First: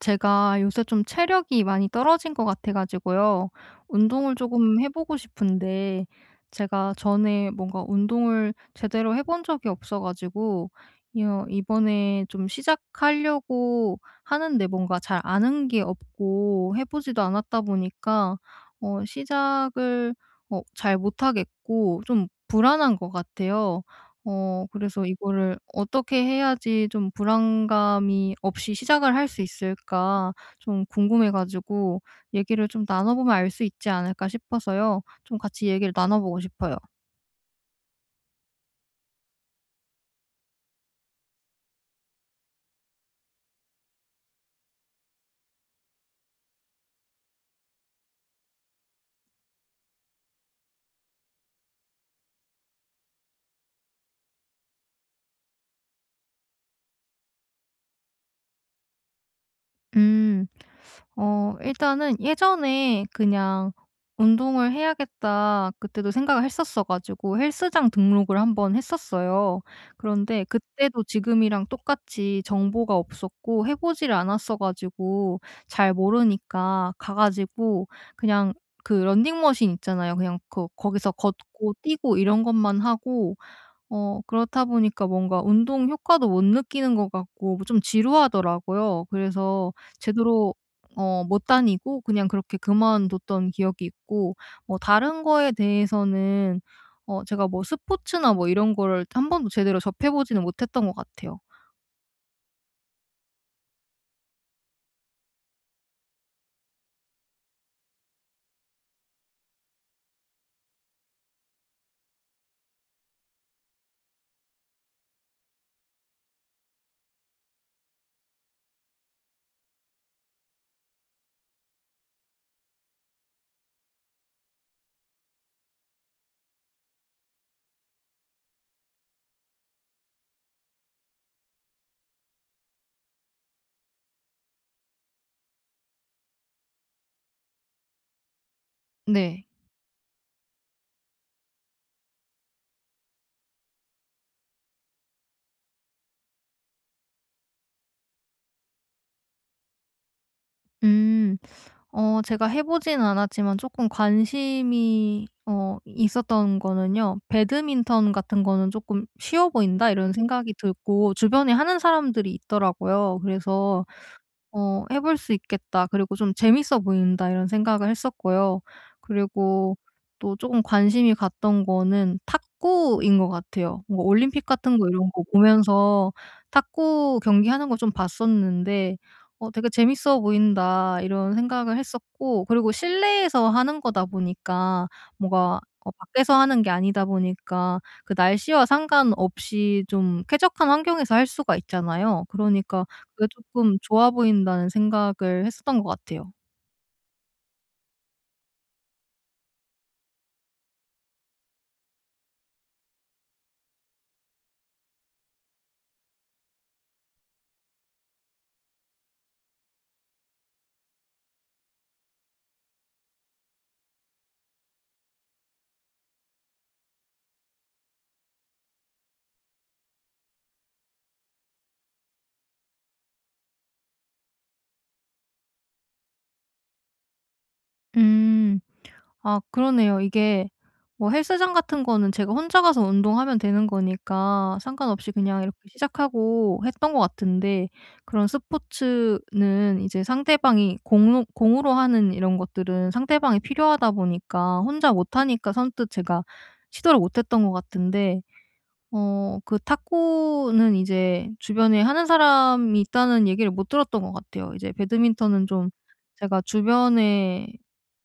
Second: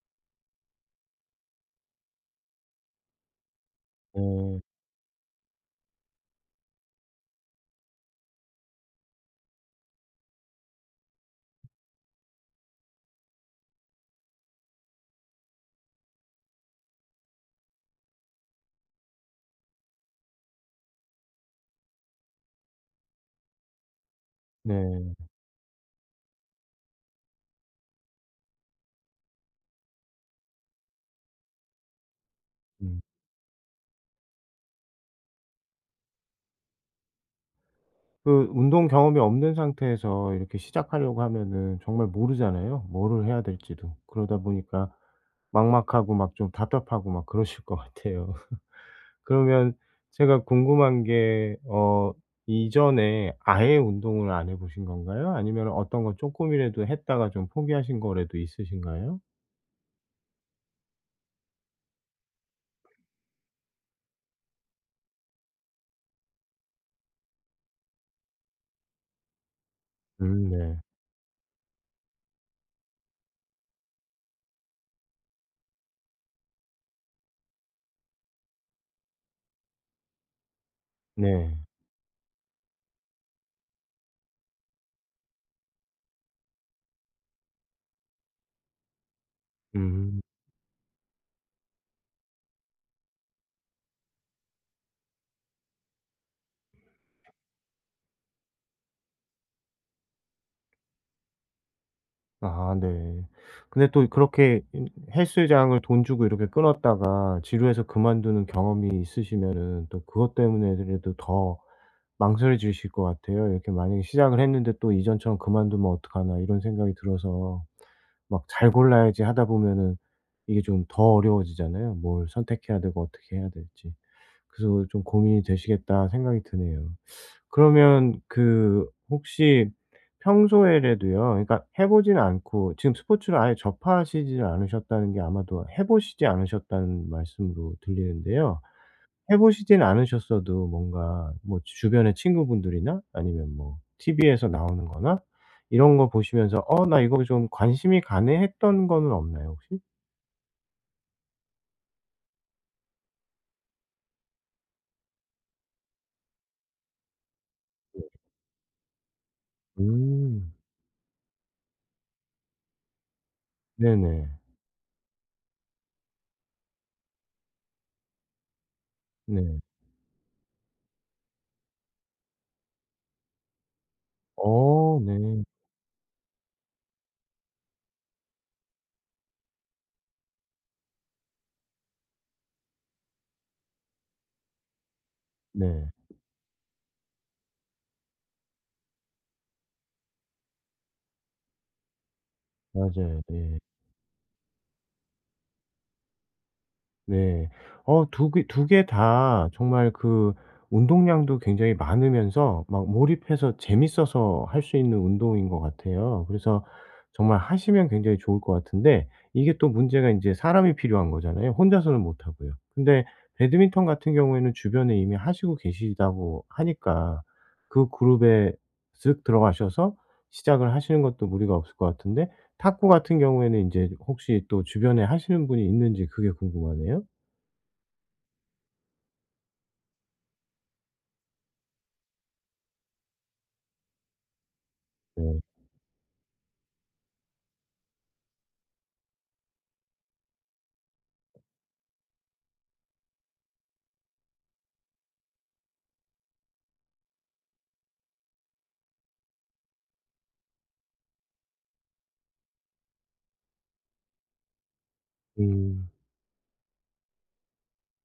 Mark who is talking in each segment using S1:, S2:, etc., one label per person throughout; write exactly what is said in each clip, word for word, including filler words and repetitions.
S1: 제가 요새 좀 체력이 많이 떨어진 것 같아 가지고요. 운동을
S2: 네,
S1: 조금 해 보고 싶은데, 제가 전에 뭔가 운동을 제대로 해본 적이 없어 가지고 이어 이번에 좀 시작하려고 하는데, 뭔가 잘 아는 게 없고 해 보지도 않았다 보니까 어 시작을 어 잘 못하겠고 좀 불안한 것 같아요. 어 그래서
S2: 네.
S1: 이거를 어떻게 해야지 좀 불안감이 없이 시작을 할 수 있을까 좀 궁금해 가지고, 얘기를 좀
S2: 음.
S1: 나눠 보면 알 수 있지 않을까 싶어서요. 좀 같이 얘기를 나눠 보고 싶어요.
S2: 그 운동 경험이 없는 상태에서 이렇게 시작하려고 하면은 정말 모르잖아요, 뭐를 해야 될지도. 그러다 보니까 막막하고 막 좀 답답하고 막 그러실 것 같아요. 그러면 제가 궁금한 게 어 이전에 아예 운동을 안 해 보신 건가요? 아니면 어떤 거 조금이라도 했다가 좀 포기하신 거라도 있으신가요?
S1: 음. 어 일단은 예전에 그냥 '운동을 해야겠다.' 그때도 생각을 했었어 가지고 헬스장 등록을 한번 했었어요. 그런데
S2: 음 네.
S1: 그때도 지금이랑 똑같이 정보가 없었고 해 보지를 않았어 가지고 잘 모르니까 가 가지고 그냥, 그 런닝머신 있잖아요. 그냥 그 거기서
S2: 네.
S1: 걷고 뛰고 이런 것만 하고, 어 그렇다 보니까 뭔가 운동 효과도 못 느끼는 것 같고 뭐좀 지루하더라고요. 그래서
S2: 음.
S1: 제대로 어 못 다니고 그냥 그렇게 그만뒀던 기억이 있고, 뭐 다른 거에 대해서는 어 제가 뭐 스포츠나 뭐 이런 거를 한 번도 제대로 접해 보지는 못했던 것 같아요.
S2: 아 네. 근데 또 그렇게 이 헬스장을 돈 주고 이렇게 끊었다가 지루해서 그만두는 경험이 있으시면은 또 그것 때문에라도 더 망설여지실 것 같아요. 이렇게 만약에 시작을 했는데 또 이전처럼 '그만두면 어떡하나.' 이런 생각이 들어서 막 '잘 골라야지.' 하다 보면은 이게 좀 더 어려워지잖아요. 뭘 선택해야 되고 어떻게 해야 될지. 그래서 '좀 고민이 되시겠다.' 생각이 드네요. 그러면 그 혹시 평소에라도요 그러니까 해 보지는 않고 지금 스포츠를 아예 접하시지는 않으셨다는 게 아마도 해 보시지 않으셨다는 말씀으로 들리는데요. 해
S1: 네.
S2: 보시진 않으셨어도 뭔가 뭐 주변의 친구분들이나 아니면 뭐 티비에서 나오는 거나 이런 거 보시면서 '어 나 이거 좀 관심이 가네.' 했던 거는 없나요 혹시?
S1: 음. 어 제가 해 보진 않았지만 조금 관심이 어 있었던 거는요, '배드민턴 같은 거는 조금 쉬워 보인다.' 이런 생각이
S2: 음.
S1: 들고 주변에 하는 사람들이 있더라고요. 그래서
S2: 네네.
S1: 어 '해 볼 수 있겠다. 그리고 좀 재밌어 보인다.' 이런 생각을 했었고요.
S2: 네.
S1: 그리고 또 조금 관심이 갔던 거는 탁구인 것 같아요. 뭔가 올림픽 같은 거
S2: 어
S1: 이런
S2: 네.
S1: 거 보면서 탁구 경기하는 거 좀 봤었는데, 어 '되게 재밌어 보인다.' 이런 생각을 했었고, 그리고 실내에서 하는 거다 보니까, 뭔가
S2: 네.
S1: 어 밖에서 하는 게 아니다 보니까 그 날씨와 상관없이 좀 쾌적한 환경에서 할 수가 있잖아요. 그러니까
S2: 맞아요.
S1: 그게
S2: 예.
S1: 쪼끔 좋아 보인다는 생각을 했었던 것 같아요.
S2: 네. 어 두 개 두 개 다 정말 그 운동량도 굉장히 많으면서 막 몰입해서 재밌어서 할 수 있는 운동인 것 같아요. 그래서 정말 하시면 굉장히 좋을 것 같은데 이게 또 문제가 이제 사람이 필요한 거잖아요. 혼자서는 못 하고요. 근데 배드민턴 같은 경우에는 주변에 이미 하시고 계시다고 하니까 그 그룹에 쓱 들어가셔서 시작을 하시는 것도 무리가 없을 것 같은데 탁구 같은 경우에는 인제 혹시 또 주변에 하시는 분이 있는지 그게 궁금하네요.
S1: 음. 아, 그러네요. 이게 뭐 헬스장 같은 거는 제가 혼자 가서 운동하면 되는 거니까 상관없이
S2: 네.
S1: 그냥 이렇게 시작하고 했던 것 같은데, 그런 스포츠는 이제 상대방이 공으 공으로 하는 이런 것들은 상대방이 필요하다 보니까 혼자 못 하니까 선뜻 제가 시도를 못 했던 것 같은데, 어 그 탁구는 이제 주변에 하는 사람이 있다는 얘기를 못 들었던 것 같아요. 이제 배드민턴은 좀
S2: 음.
S1: 제가 주변에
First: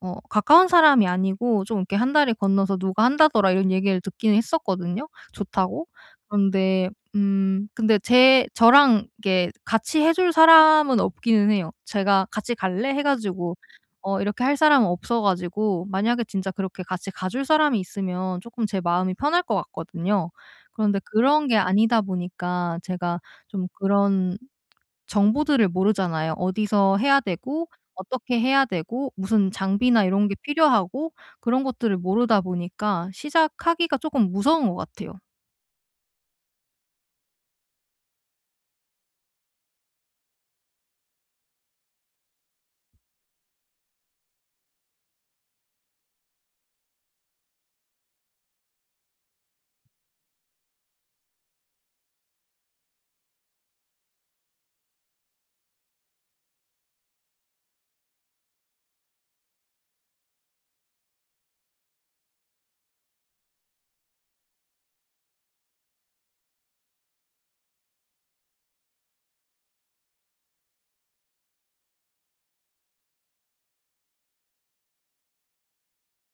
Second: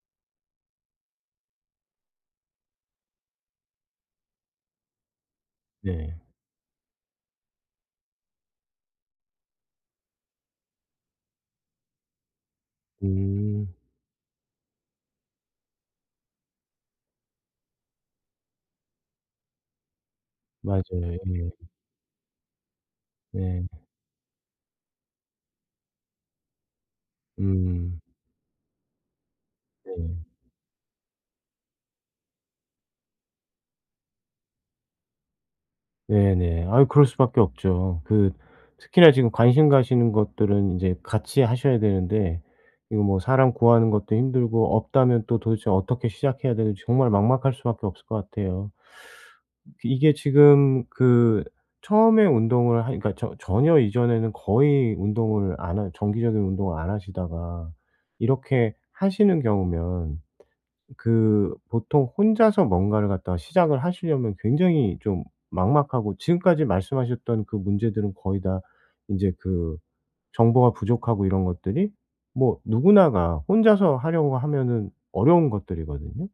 S1: 어 가까운 사람이 아니고 좀 이렇게 한 다리 건너서 "누가 한다더라." 이런 얘기를 듣기는 했었거든요, 좋다고.
S2: 네.
S1: 그런데 음 근데 제 저랑 이게 같이 해줄 사람은 없기는 해요. 제가 "같이 갈래?" 해 가지고
S2: 음.
S1: 어 이렇게 할 사람은 없어 가지고, 만약에 진짜 그렇게 같이 가줄 사람이 있으면 조금 제 마음이 편할 것 같거든요. 그런데
S2: 맞아요.
S1: 그런 게
S2: 예.
S1: 아니다 보니까, 제가
S2: 네.
S1: 좀 그런 정보들을 모르잖아요. 어디서 해야 되고
S2: 음.
S1: 어떻게 해야 되고 무슨
S2: 네.
S1: 장비나 이런 게 필요하고, 그런 것들을 모르다 보니까 시작하기가 조금 무서운 것 같아요.
S2: 네네. 아유 그럴 수밖에 없죠. 그 특히나 지금 관심 가시는 것들은 인제 같이 하셔야 되는데 이거 뭐 사람 구하는 것도 힘들고 없다면 또 도대체 어떻게 시작해야 되는지 정말 막막할 수밖에 없을 것 같아요. 그 이게 지금 그 처음에 운동을 하 그러니까 저 전혀 이전에는 거의 운동을 안 하 정기적인 운동을 안 하시다가 이렇게 하시는 경우면 그 보통 혼자서 뭔가를 갖다가 시작을 하시려면 굉장히 좀 막막하고 지금까지 말씀하셨던 그 문제들은 거의 다 인제 그 정보가 부족하고 이런 것들이 뭐 누구나가 혼자서 하려고 하면은 어려운 것들이거든요.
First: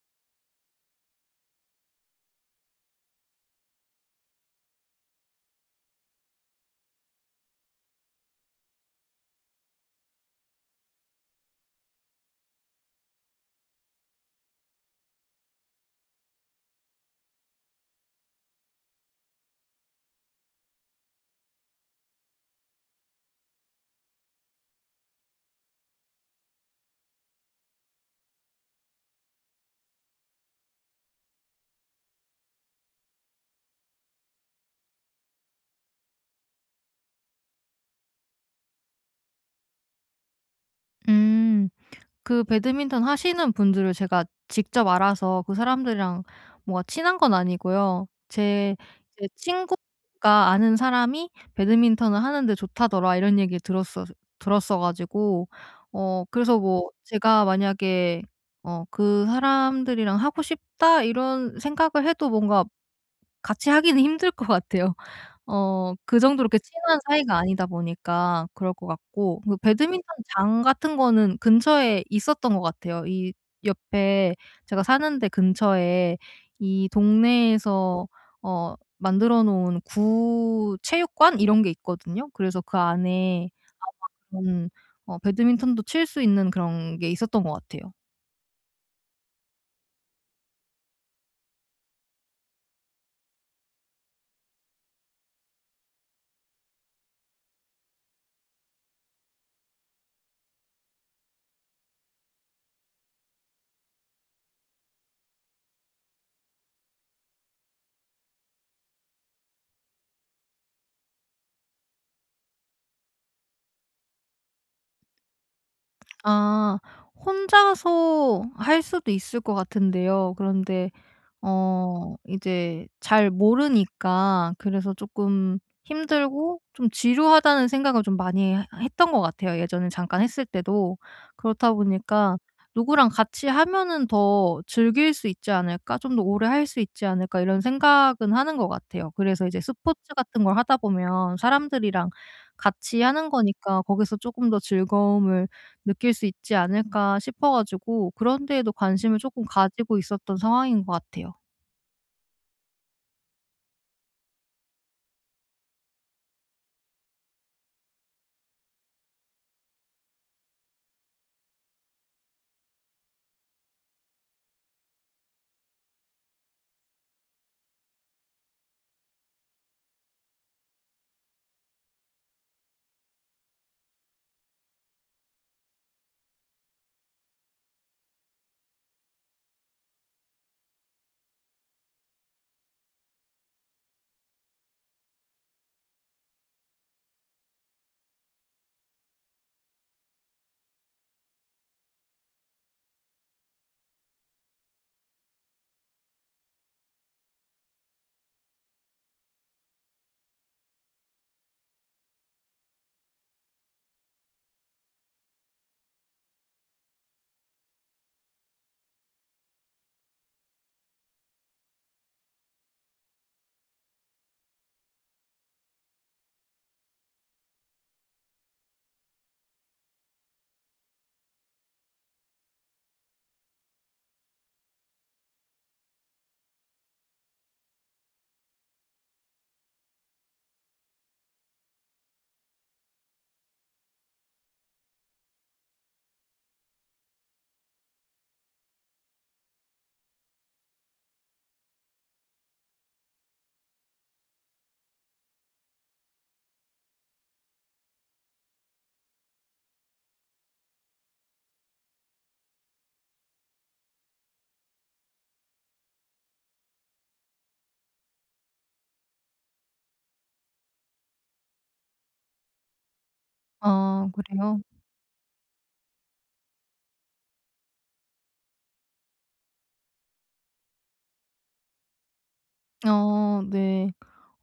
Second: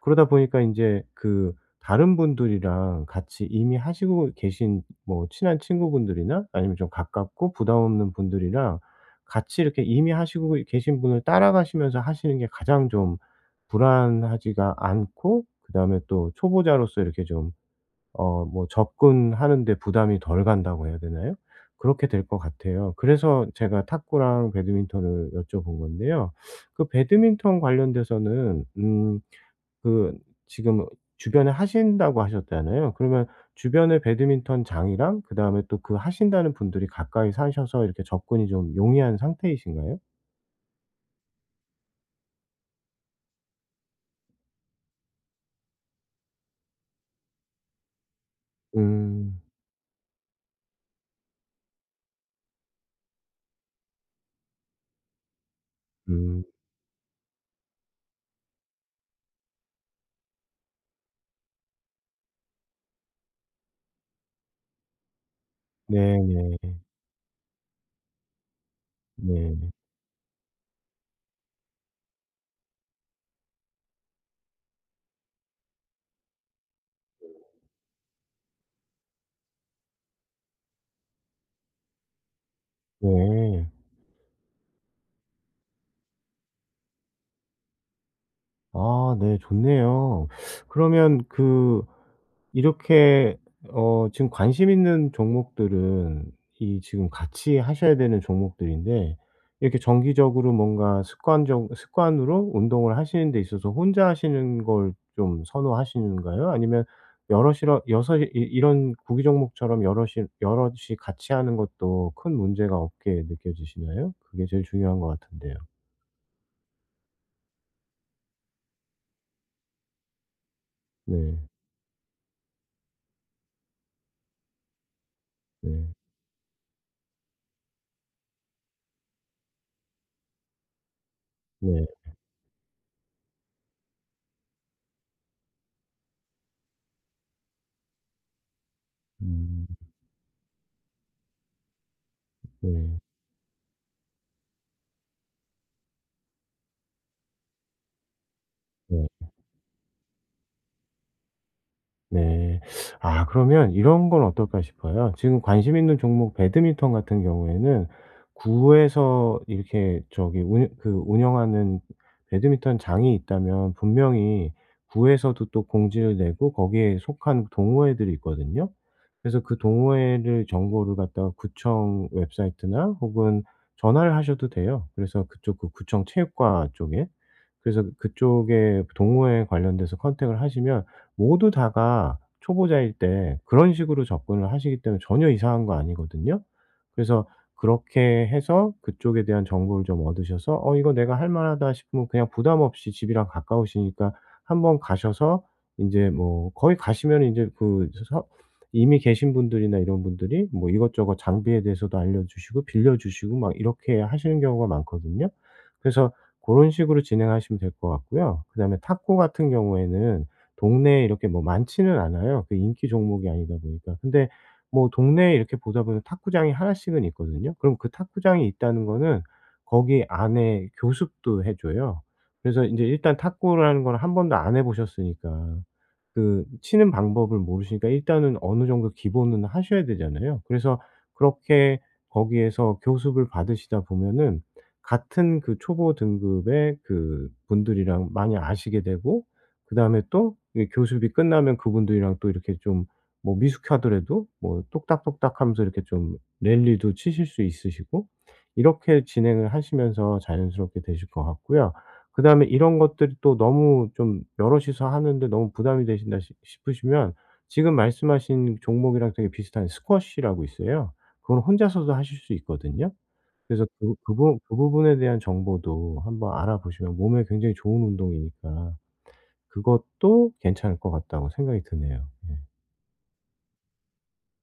S2: 그러다 보니까 인제 그 다른 분들이랑 같이 이미 하시고 계신 뭐 친한 친구분들이나 아니면 좀 가깝고 부담 없는 분들이랑 같이 이렇게 이미 하시고 계신 분을 따라가시면서 하시는 게 가장 좀 불안하지가 않고 그다음에 또 초보자로서 이렇게 좀 어 뭐 접근하는 데 부담이 덜 간다고 해야 되나요? 그렇게 될 것 같아요. 그래서 제가 탁구랑 배드민턴을 여쭤본 건데요. 그 배드민턴 관련돼서는 음 그 지금 주변에 하신다고 하셨잖아요. 그러면 주변에 배드민턴장이랑 그다음에 또 그 하신다는 분들이 가까이 사셔서 이렇게 접근이 좀 용이한 상태이신가요?
S1: 음. 그 배드민턴 하시는 분들을 제가 직접 알아서 그 사람들이랑 뭔가 친한 건 아니고요. 제 제
S2: 음.
S1: 친구가 아는 사람이 "배드민턴을 하는데 좋다더라." 이런 얘기를 들었었 들었어 가지고, 어
S2: 음.
S1: 그래서 뭐 제가 만약에 어 '그 사람들이랑 하고 싶다.' 이런 생각을 해도 뭔가 같이 하기는 힘들 것 같아요. 어 그 정도로 이렇게
S2: 네네.
S1: 친한 사이가 아니다 보니까 그럴 것 같고, 그
S2: 네.
S1: 배드민턴장 같은 거는 근처에 있었던 것 같아요. 이 옆에 제가 사는 데 근처에, 이 동네에서 어 만들어 놓은 구 체육관 이런 게 있거든요. 그래서 그 안에
S2: 네.
S1: 그런 어 배드민턴도 칠 수 있는 그런 게 있었던 것 같아요.
S2: 아 네 좋네요. 그러면 그 이렇게 어 지금 관심 있는 종목들은 이 지금 같이 하셔야 되는 종목들인데 이렇게 정기적으로 뭔가 습관적 습관으로 운동을 하시는 데 있어서 혼자 하시는 걸 좀 선호하시는가요? 아니면 여럿이러 여섯이이 이런 구기 종목처럼 여럿이 여럿이 같이 하는 것도 큰 문제가 없게 느껴지시나요? 그게 제일 중요한 것 같은데요.
S1: 아, 혼자서 할 수도 있을 것 같은데요. 그런데
S2: 네.
S1: 어 이제 잘 모르니까, 그래서 조금
S2: 네.
S1: 힘들고 좀 지루하다는 생각을 좀 많이 하- 했던 것 같아요, 예전에 잠깐 했을 때도. 그렇다
S2: 네.
S1: 보니까 '누구랑 같이 하면은 더 즐길 수 있지 않을까? 좀 더 오래 할 수 있지 않을까?' 이런 생각은 하는 것 같아요. 그래서 이제
S2: 음.
S1: 스포츠 같은 걸 하다 보면 사람들이랑
S2: 네.
S1: 같이 하는 거니까 '거기서 조금 더 즐거움을 느낄 수 있지 않을까?' 싶어 가지고, 그런 데에도
S2: 네.
S1: 관심을 조금 가지고 있었던 상황인 것 같아요.
S2: 네. 아 그러면 이런 건 어떨까 싶어요. 지금 관심 있는 종목 배드민턴 같은 경우에는 구에서 이렇게 저기 운 그 운영하는 배드민턴 장이 있다면 분명히 구에서도 또 공지를 내고 거기에 속한 동호회들이 있거든요. 그래서 그 동호회를 정보를 갖다가 구청 웹사이트나 혹은 전화를 하셔도 돼요. 그래서 그쪽 그 구청 체육과 쪽에. 그래서 그쪽에 동호회 관련돼서 컨택을 하시면 모두 다가 초보자일 때 그런 식으로 접근을 하시기 때문에 전혀 이상한 거 아니거든요. 그래서 그렇게 해서 그쪽에 대한 정보를 좀 얻으셔서 '어 이거 내가 할 만하다.' 싶으면 그냥 부담 없이 집이랑 가까우시니까 한번 가셔서 인제 뭐 거기 가시면은 인제 그 서 이미 계신 분들이나 이런 분들이 뭐 이것저것 장비에 대해서도 알려주시고 빌려주시고 막 이렇게 하시는 경우가 많거든요. 그래서 고런 식으로 진행하시면 될 것 같고요. 그다음에 탁구 같은 경우에는 동네에 이렇게 뭐 많지는 않아요, 그 인기 종목이 아니다 보니까. 근데 뭐 동네에 이렇게 보다 보면 탁구장이 하나 씩은 있거든요. 그럼 그 탁구장이 있다는 거는 거기 안에 교습도 해 줘요. 그래서 인제 일단 탁구라는 걸 한 번도 안 해 보셨으니까 그 치는 방법을 모르시니까 일단은 어느 정도 기본은 하셔야 되잖아요. 그래서 그렇게 거기에서 교습을 받으시다 보면은 같은 그 초보 등급의 그 분들이랑 많이 아시게 되고 그다음에 또 이교습이 끝나면 그분들이랑 또 이렇게 좀 뭐 미숙하더라도 뭐 똑딱똑딱하면서 이렇게 좀 랠리도 치실 수 있으시고 이렇게 진행을 하시면서 자연스럽게 되실 것 같고요. 그다음에 이런 것들이 또 너무 좀 여럿이서 하는데 너무 부담이 되신다 싶 싶으시면 지금 말씀하신 종목이랑 되게 비슷한 스쿼시라고 있어요. 그건 혼자서도 하실 수 있거든요. 그래서 그
S1: 아,
S2: 그 부 그
S1: 그래요?
S2: 부분에 대한 정보도 한번 알아보시면 몸에 굉장히 좋은 운동이니까 그것도 괜찮을 것 같다고 생각이 드네요. 예.
S1: 어 네.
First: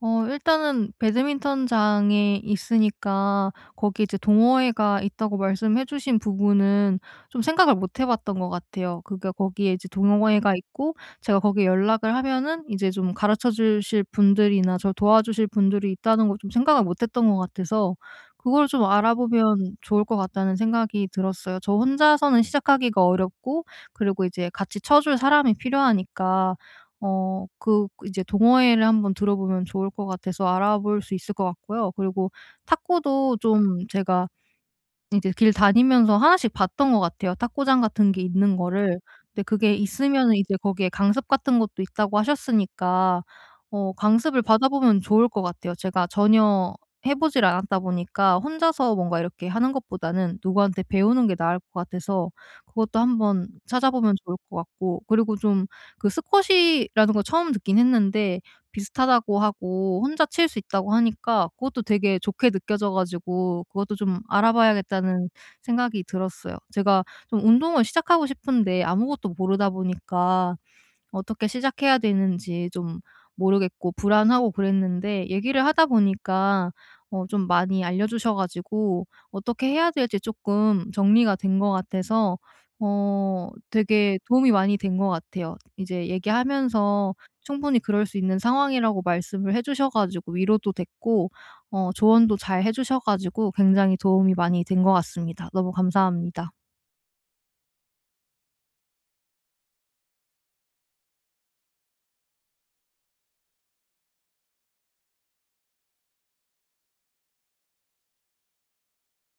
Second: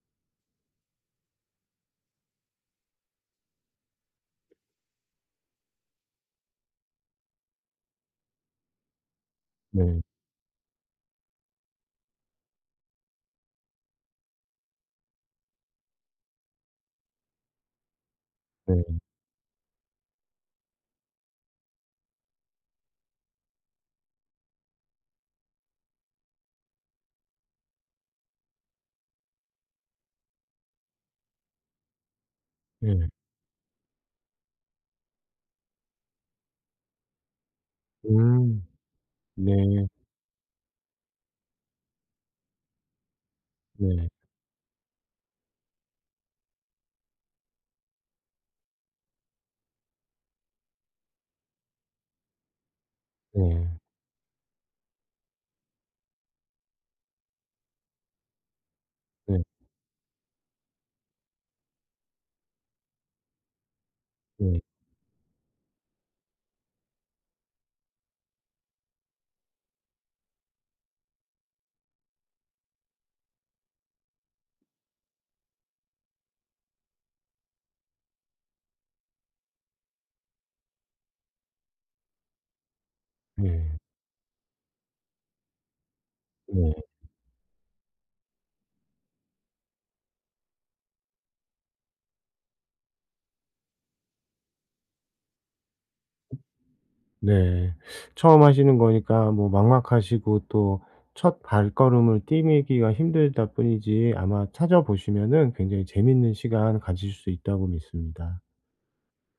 S1: 어 일단은 배드민턴장에 있으니까 거기 이제 동호회가 있다고 말씀해 주신 부분은 좀 생각을 못해 봤던 것 같아요. 그러니까 거기에 이제
S2: 네.
S1: 동호회가 있고 제가 거기에 연락을 하면은 이제 좀 가르쳐 주실 분들이나 저 도와주실 분들이 있다는 걸 좀 생각을 못 했던 것 같아서, 그걸
S2: 네.
S1: 좀 알아보면 좋을 것 같다는 생각이 들었어요. 저 혼자서는 시작하기가 어렵고, 그리고 이제 같이 쳐줄 사람이 필요하니까 어 그 이제 동호회를 한번 들어보면 좋을 것 같아서 알아볼 수 있을 것 같고요. 그리고
S2: 예.
S1: 탁구도 좀 제가 이제 길 다니면서 하나씩 봤던 것 같아요, 탁구장 같은 게 있는
S2: 음.
S1: 거를. 근데
S2: 네.
S1: 그게 있으면은 이제 거기에 강습 같은 것도 있다고 하셨으니까 어
S2: 네.
S1: 강습을 받아보면 좋을 것 같아요. 제가 전혀 해 보질 않았다 보니까 혼자서 뭔가 이렇게 하는 것보다는 누구한테 배우는 게 나을 것 같아서 그것도 한번
S2: 네.
S1: 찾아보면 좋을 것 같고, 그리고 좀 그 스쿼시라는 걸 처음 듣긴 했는데 비슷하다고
S2: 네.
S1: 하고 혼자 칠 수 있다고 하니까 그것도 되게 좋게 느껴져 가지고 그것도 좀
S2: 네.
S1: 알아봐야겠다는 생각이 들었어요. 제가 좀 운동을 시작하고 싶은데 아무것도 모르다 보니까 어떻게 시작해야 되는지 좀 모르겠고 불안하고 그랬는데, 얘기를 하다 보니까 어 좀 많이 알려 주셔 가지고 어떻게 해야 될지 조금 정리가 된 것 같아서, 어
S2: 네.
S1: 되게 도움이 많이 된 것 같아요. 이제
S2: 네.
S1: 얘기하면서 충분히 그럴 수 있는 상황이라고 말씀을 해 주셔 가지고 위로도 됐고, 어 조언도 잘 해 주셔 가지고 굉장히 도움이 많이 된 것 같습니다. 너무 감사합니다.
S2: 네. 처음 하시는 거니까 뭐 막막하시고 또 첫 발걸음을 디미기가 힘들다 뿐이지 아마 찾아보시면은 굉장히 재밌는 시간 가지실 수 있다고 믿습니다.